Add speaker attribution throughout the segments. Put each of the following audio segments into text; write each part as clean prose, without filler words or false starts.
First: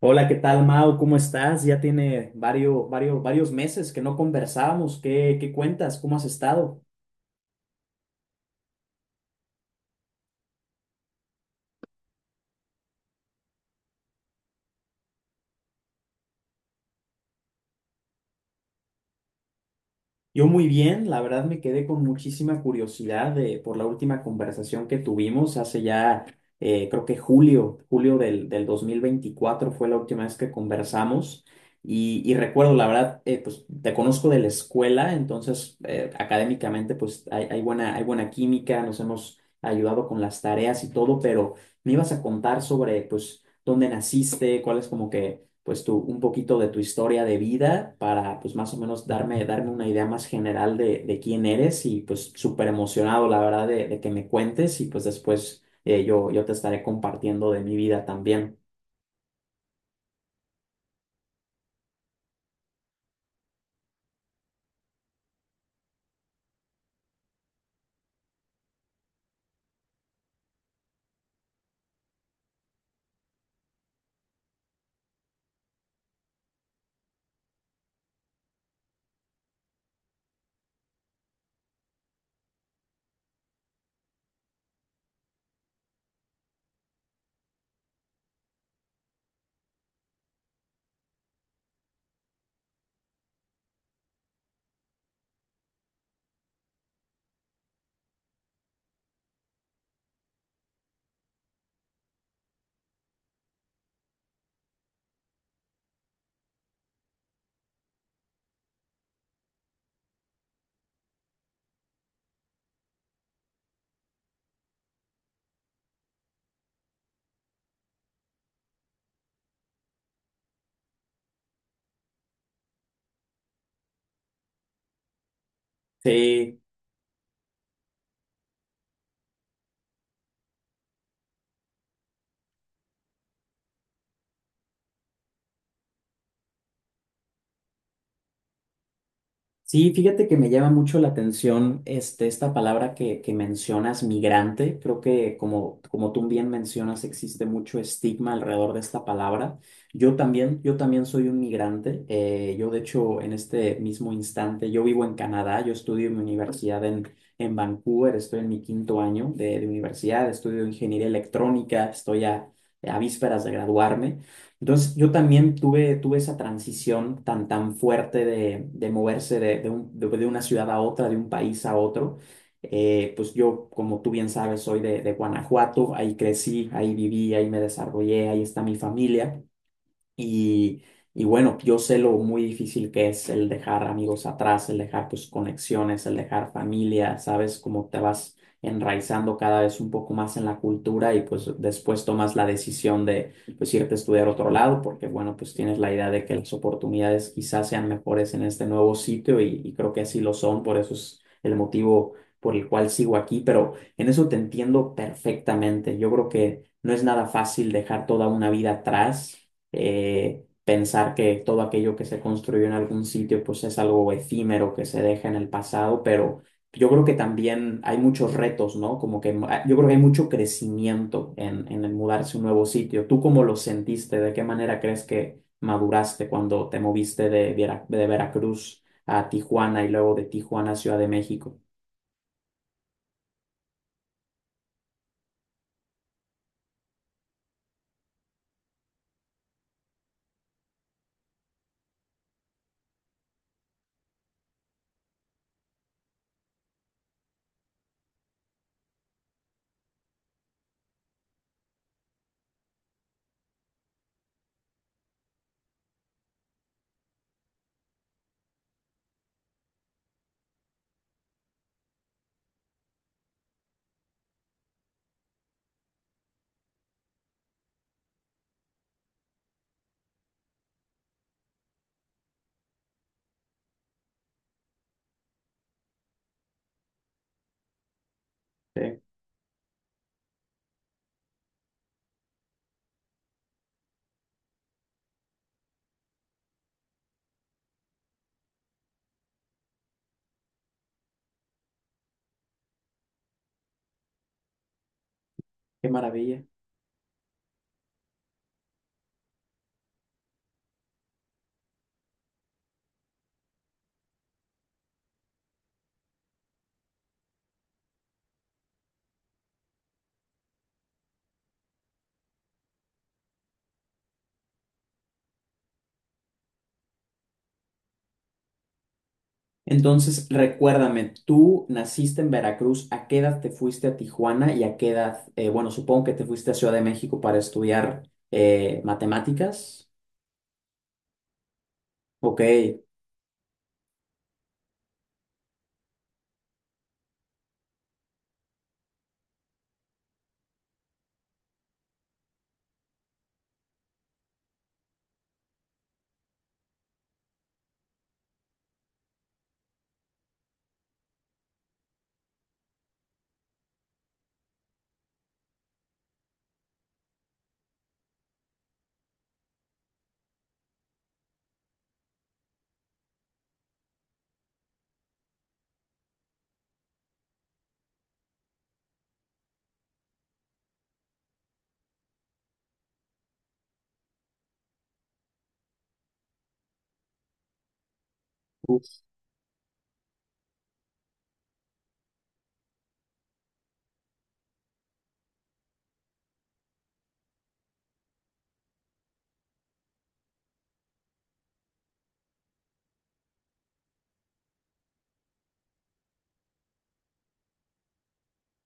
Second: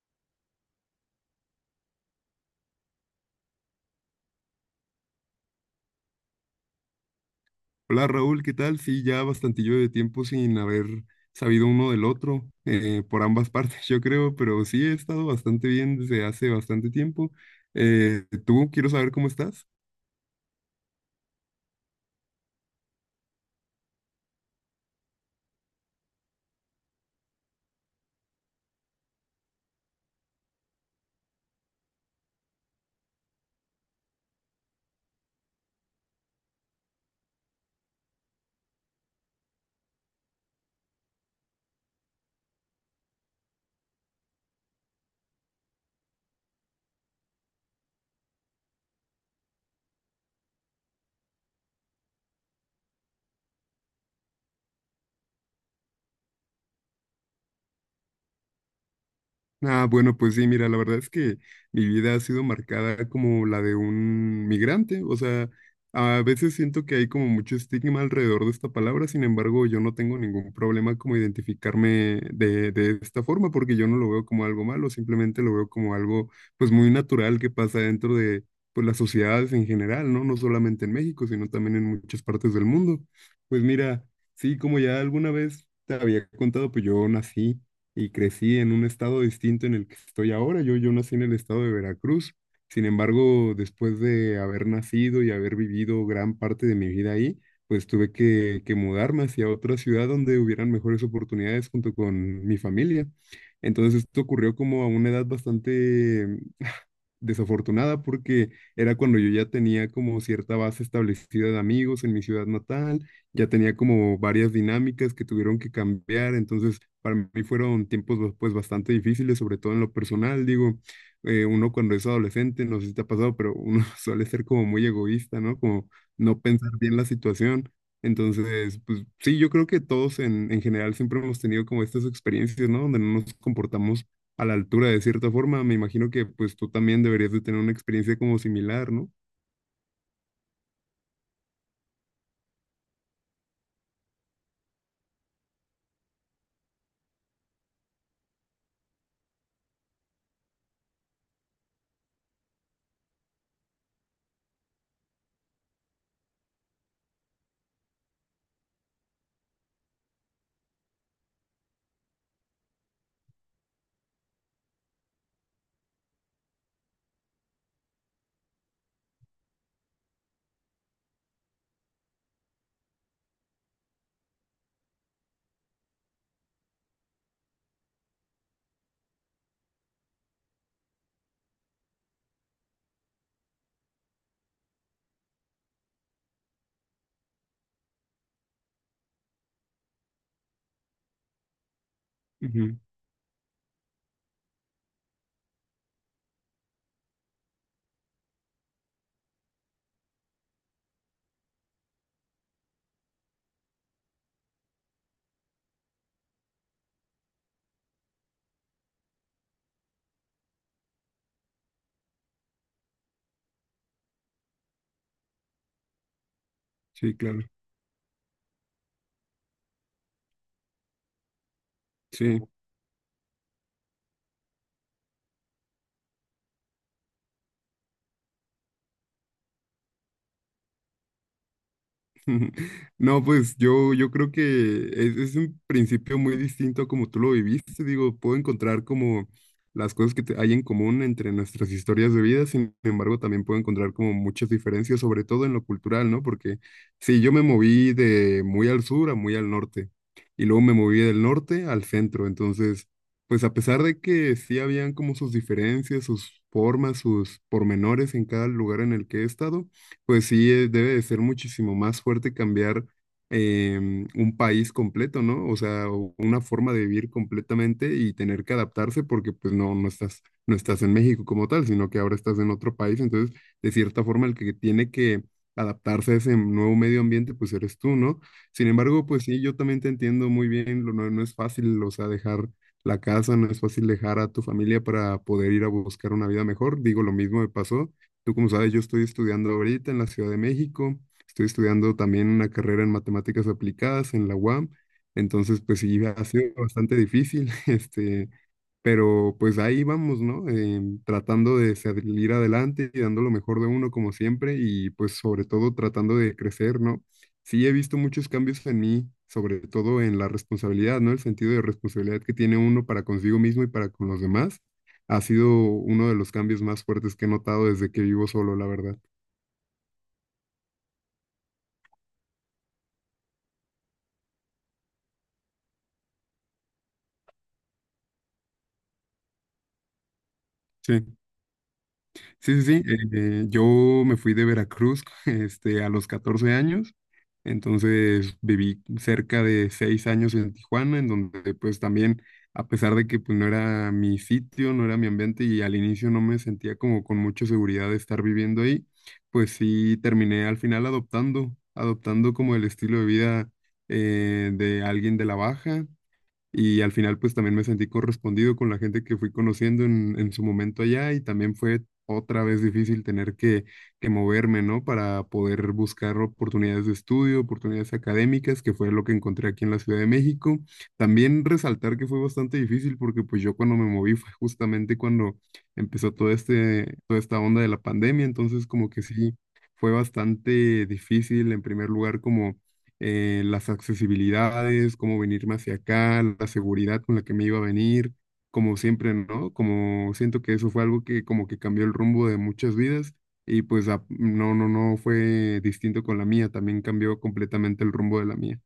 Speaker 1: Hola, ¿qué tal, Mau? ¿Cómo estás? Ya tiene varios, varios, varios meses que no conversábamos. ¿Qué cuentas? ¿Cómo has estado?
Speaker 2: Hola Raúl, ¿qué tal? Sí, ya bastantillo de tiempo sin haber sabido uno del otro, por ambas partes yo creo, pero sí he estado bastante bien desde hace bastante tiempo. ¿Tú quiero saber cómo estás?
Speaker 1: Yo muy bien, la verdad me quedé con muchísima curiosidad por la última conversación que tuvimos hace ya, creo que julio del 2024 fue la última vez que conversamos y recuerdo, la verdad, pues te conozco de la escuela, entonces académicamente pues hay buena química, nos hemos ayudado con las tareas y todo, pero me ibas a contar sobre pues dónde naciste, cuál es como que pues un poquito de tu historia de vida para pues más o menos darme una idea más general de quién eres y pues súper emocionado la verdad de que me cuentes y pues después yo te estaré compartiendo de mi vida también.
Speaker 2: Ah, bueno, pues sí, mira, la verdad es que mi vida ha sido marcada como la de un migrante, o sea, a veces siento que hay como mucho estigma alrededor de esta palabra, sin embargo, yo no tengo ningún problema como identificarme de esta forma, porque yo no lo veo como algo malo, simplemente lo veo como algo pues muy natural que pasa dentro de pues las sociedades en general, ¿no? No solamente en México, sino también en muchas partes del mundo. Pues mira, sí, como ya alguna vez te había contado, pues yo nací y crecí en un estado distinto en el que estoy ahora. Yo nací en el estado de Veracruz. Sin embargo, después de haber nacido y haber vivido gran parte de mi vida ahí, pues tuve que mudarme hacia otra ciudad donde hubieran mejores oportunidades junto con mi familia. Entonces esto ocurrió como a una edad bastante desafortunada porque era cuando yo ya tenía como cierta base establecida de amigos en mi ciudad natal, ya tenía como varias dinámicas que tuvieron que cambiar, entonces para mí fueron tiempos pues bastante difíciles, sobre todo en lo personal, digo, uno cuando es adolescente, no sé si te ha pasado, pero uno suele ser como muy egoísta, ¿no? Como no
Speaker 1: Sí.
Speaker 2: pensar bien la situación. Entonces, pues sí, yo creo que todos en general siempre hemos tenido como estas experiencias, ¿no? Donde no nos comportamos a la altura de cierta forma. Me imagino que pues tú también deberías de tener una experiencia como similar, ¿no?
Speaker 1: Sí, fíjate que me llama mucho la atención esta palabra que mencionas, migrante. Creo que como tú bien mencionas, existe mucho estigma alrededor de esta palabra. Yo también soy un migrante. Yo, de hecho, en este mismo instante, yo vivo en Canadá, yo estudio en mi universidad en Vancouver, estoy en mi quinto año de universidad, estudio ingeniería electrónica, estoy a vísperas de graduarme. Entonces, yo también tuve esa transición tan, tan fuerte de moverse de una ciudad a otra, de un país a otro. Pues yo, como tú bien sabes, soy de Guanajuato, ahí crecí, ahí viví, ahí me desarrollé, ahí está mi familia. Y, y bueno, yo sé lo muy difícil que es el dejar amigos atrás, el dejar tus conexiones, el dejar familia, sabes cómo te vas enraizando cada vez un poco más en la cultura y pues después tomas la
Speaker 2: Ujú.
Speaker 1: decisión de pues irte a estudiar a otro lado porque bueno, pues tienes la idea de que las oportunidades quizás sean mejores en este nuevo sitio y creo que así lo son, por eso es el motivo por el cual sigo aquí, pero en eso te entiendo perfectamente. Yo creo que no es nada fácil dejar toda una vida atrás, pensar que todo aquello que se construyó en algún sitio pues es algo efímero que se deja en el pasado, pero yo creo que
Speaker 2: Sí, claro.
Speaker 1: también hay muchos retos, ¿no? Como que yo creo que hay mucho crecimiento en el mudarse a
Speaker 2: Sí.
Speaker 1: un nuevo sitio. ¿Tú cómo lo sentiste? ¿De qué manera crees que maduraste cuando te moviste de Veracruz a Tijuana y luego de Tijuana a Ciudad de México?
Speaker 2: No, pues yo creo que es un principio muy distinto a como tú lo viviste. Digo, puedo encontrar como las cosas hay en común entre nuestras historias de vida, sin embargo, también puedo encontrar como muchas diferencias, sobre todo en lo cultural, ¿no? Porque sí, yo me moví de muy al sur a muy al norte, y luego me moví del norte al centro. Entonces, pues a pesar de que sí habían como sus diferencias, sus formas, sus pormenores en cada lugar en el que he estado. Pues sí, debe de ser muchísimo más fuerte cambiar un país completo, ¿no? O sea, o una forma de vivir completamente y tener que adaptarse porque pues no, no estás en México como tal, sino que ahora estás en otro país. Entonces, de cierta forma, el que tiene que adaptarse a ese nuevo medio ambiente, pues eres tú, ¿no? Sin
Speaker 1: Sí,
Speaker 2: embargo, pues sí, yo también te entiendo muy bien, no, no es fácil, o sea, dejar la casa, no es fácil dejar a tu familia para poder ir a buscar una vida mejor. Digo, lo mismo me pasó. Tú, como sabes, yo estoy estudiando ahorita en la Ciudad de México. Estoy estudiando también una carrera en matemáticas aplicadas en la UAM. Entonces, pues
Speaker 1: qué
Speaker 2: sí, ha
Speaker 1: maravilla.
Speaker 2: sido bastante difícil, este, pero pues ahí vamos, ¿no? Tratando de salir adelante y dando lo mejor de uno como siempre y pues sobre todo tratando de crecer, ¿no? Sí, he visto muchos cambios en mí, sobre todo en la responsabilidad, ¿no? El sentido de responsabilidad que tiene uno para consigo mismo y para con los demás ha sido uno de los cambios más fuertes que he notado desde que vivo solo, la verdad.
Speaker 1: Entonces, recuérdame, tú naciste en Veracruz, ¿a qué edad te fuiste a Tijuana y a qué edad, bueno, supongo que te fuiste a Ciudad de México para estudiar matemáticas?
Speaker 2: Sí,
Speaker 1: Ok.
Speaker 2: sí, sí, sí. Yo me fui de Veracruz, este, a los 14 años, entonces viví cerca de 6 años en Tijuana, en donde pues también, a pesar de que pues no era mi sitio, no era mi ambiente y al inicio no me sentía como con mucha seguridad de estar viviendo ahí, pues sí terminé al final adoptando como el estilo de vida, de alguien de la baja. Y al final, pues también me sentí correspondido con la gente que fui conociendo en su momento allá y también fue otra vez difícil tener que moverme, ¿no? Para poder buscar oportunidades de estudio, oportunidades académicas, que fue lo que encontré aquí en la Ciudad de México. También resaltar que fue bastante difícil porque pues yo cuando me moví fue justamente cuando empezó toda esta onda de la pandemia, entonces como que sí, fue bastante difícil en primer lugar como, las accesibilidades, cómo venirme hacia acá, la seguridad con la que me iba a venir, como siempre, ¿no? Como siento que eso fue algo que como que cambió el rumbo de muchas vidas y pues no, no, no fue distinto con la mía, también cambió completamente el rumbo de la mía.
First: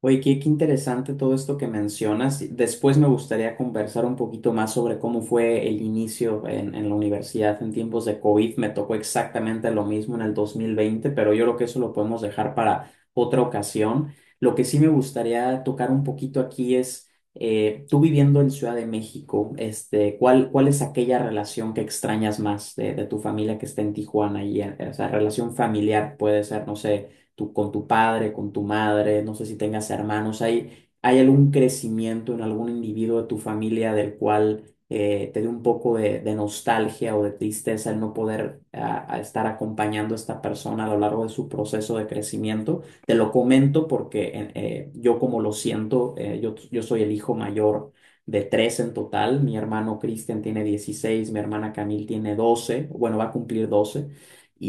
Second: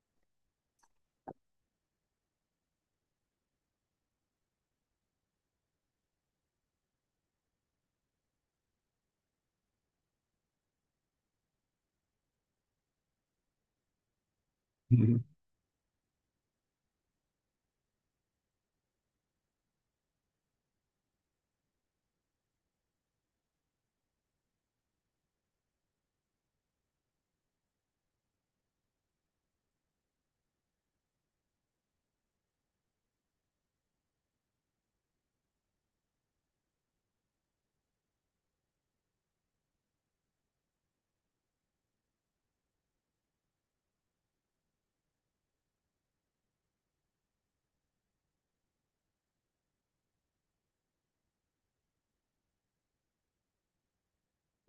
Speaker 1: Oye, qué interesante todo esto que mencionas. Después me gustaría conversar un poquito más sobre cómo fue el inicio en la universidad en tiempos de COVID. Me tocó exactamente lo mismo en el 2020, pero yo creo que eso lo podemos dejar para otra ocasión. Lo que sí me
Speaker 2: Ujú.
Speaker 1: gustaría tocar un poquito aquí es, tú viviendo en Ciudad de México, ¿cuál es aquella relación que extrañas más de tu familia que está en Tijuana? Y esa relación familiar puede ser, no sé, tu con tu padre, con tu madre, no sé si tengas hermanos. Hay algún crecimiento en algún individuo de tu familia del cual te dé un poco de nostalgia o de tristeza el no poder a estar acompañando a esta persona a lo largo de su proceso de crecimiento? Te lo comento porque yo como lo siento, yo soy el hijo mayor de tres en total. Mi hermano Cristian tiene 16, mi hermana Camil tiene 12, bueno, va a cumplir 12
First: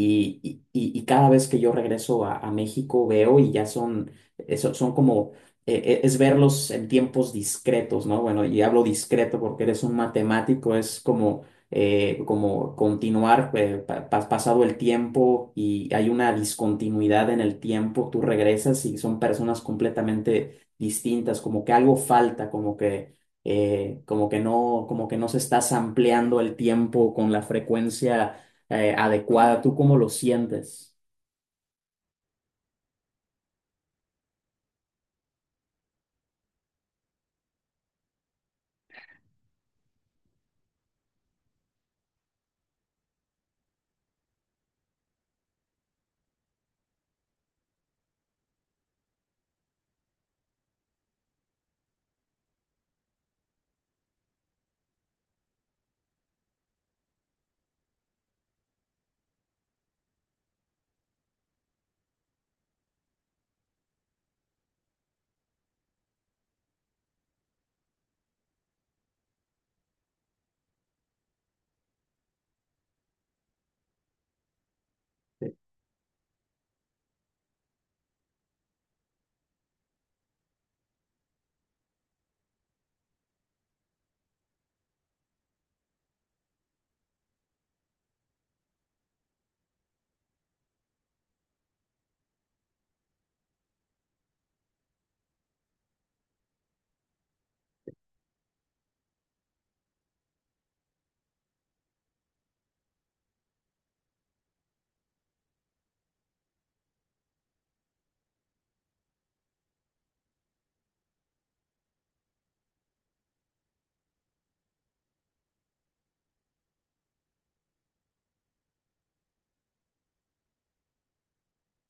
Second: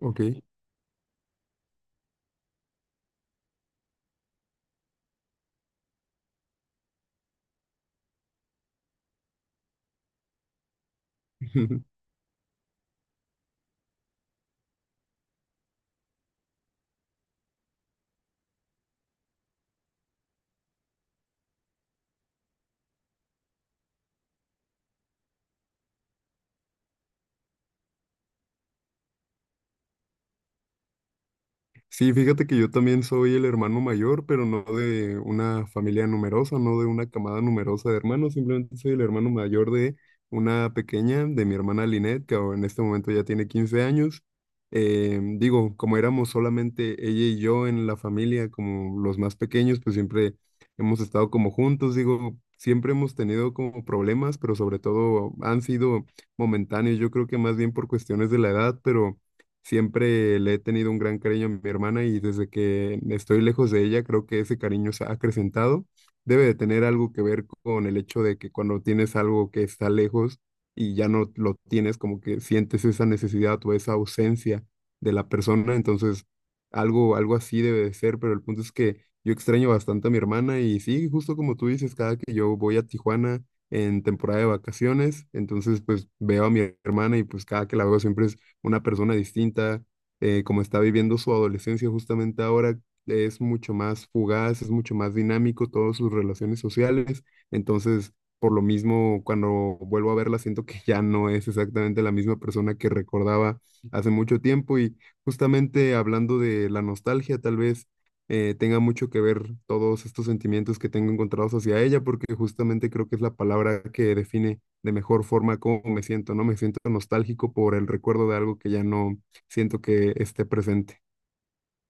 Speaker 2: Ok.
Speaker 1: y- y- y cada vez que yo regreso a México veo y ya son, eso, son como, es verlos en tiempos discretos, ¿no? Bueno, y hablo discreto porque eres un matemático, es como como continuar, pasado el tiempo y hay una discontinuidad en el tiempo, tú regresas y son personas completamente distintas, como que algo falta, como que como que no se está ampliando el tiempo con la frecuencia adecuada. ¿Tú cómo lo sientes?
Speaker 2: Sí, fíjate que yo también soy el hermano mayor, pero no de una familia numerosa, no de una camada numerosa de hermanos, simplemente soy el hermano mayor de una pequeña, de mi hermana Linet, que ahora en este momento ya tiene 15 años. Digo, como éramos solamente ella y yo en la familia, como los más pequeños, pues siempre hemos estado como juntos, digo, siempre hemos tenido como problemas, pero sobre todo han sido momentáneos, yo creo que más bien por cuestiones de la edad, pero... Siempre le he tenido un gran cariño a mi hermana y desde que estoy lejos de ella, creo que ese cariño se ha acrecentado. Debe de tener algo que ver con el hecho de que cuando tienes algo que está lejos y ya no lo tienes, como que sientes esa necesidad o esa ausencia de la persona. Entonces, algo, algo así debe de ser, pero el punto es que yo extraño bastante a mi hermana y sí, justo como tú dices, cada que yo voy a Tijuana en temporada de vacaciones, entonces pues veo a mi hermana y pues cada que la veo siempre es una persona distinta, como está viviendo su adolescencia justamente ahora, es mucho más fugaz, es mucho más dinámico todas sus relaciones sociales. Entonces, por lo mismo, cuando vuelvo a verla, siento que ya no es exactamente la misma persona que recordaba hace mucho tiempo. Y justamente hablando de la nostalgia, tal vez tenga mucho que ver todos estos sentimientos que tengo encontrados hacia ella, porque justamente creo que es la palabra que define de mejor forma cómo me siento, ¿no? Me siento nostálgico por el recuerdo de algo que ya no siento que esté presente.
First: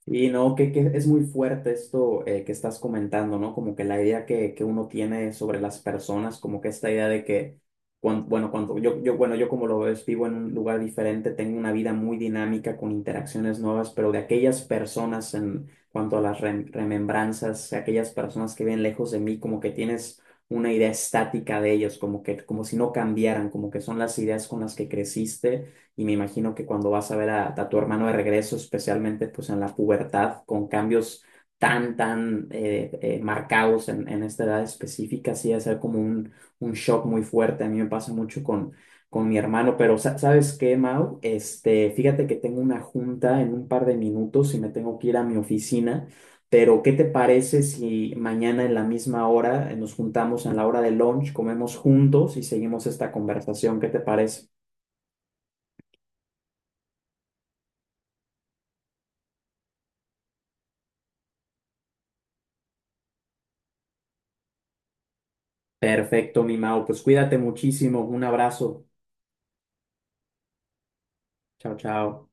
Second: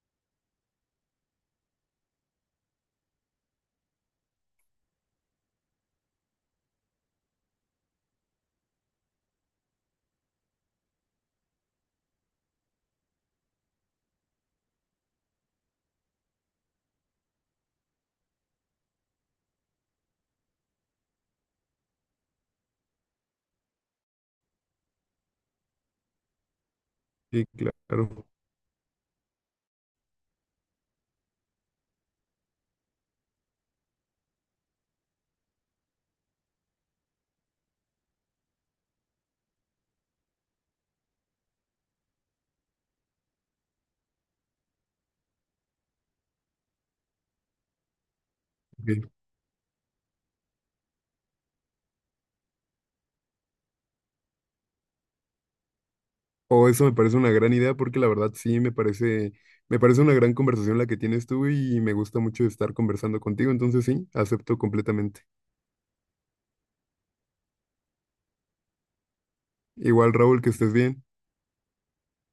Speaker 1: Y no, que es muy fuerte esto que estás comentando, ¿no? Como que la idea que uno tiene sobre las personas, como que esta idea de que, bueno, cuando bueno, yo como lo ves, vivo en un lugar diferente, tengo una vida muy dinámica con interacciones nuevas, pero de aquellas personas en cuanto a las remembranzas, aquellas personas que viven lejos de mí, como que tienes una idea estática de ellos, como que, como si no cambiaran, como que son las ideas con las que creciste. Y me imagino que cuando vas a ver
Speaker 2: Sí,
Speaker 1: a tu hermano de
Speaker 2: claro.
Speaker 1: regreso, especialmente pues en la pubertad, con cambios tan, tan marcados en esta edad específica, sí, va a ser como un, shock muy fuerte. A mí me pasa mucho con mi hermano. Pero, ¿sabes qué, Mau? Fíjate que tengo una junta en un par de minutos y me tengo que ir a mi oficina. Pero, ¿qué te parece si mañana en la
Speaker 2: Ok.
Speaker 1: misma hora nos juntamos en la hora de lunch, comemos juntos y seguimos esta conversación? ¿Qué te parece?
Speaker 2: O eso me parece una gran idea porque la verdad sí me parece una gran conversación la que tienes tú y me gusta mucho estar conversando contigo, entonces sí, acepto completamente.
Speaker 1: Perfecto, mi Mau. Pues cuídate muchísimo. Un abrazo.
Speaker 2: Igual, Raúl, que estés bien.
Speaker 1: Chao, chao.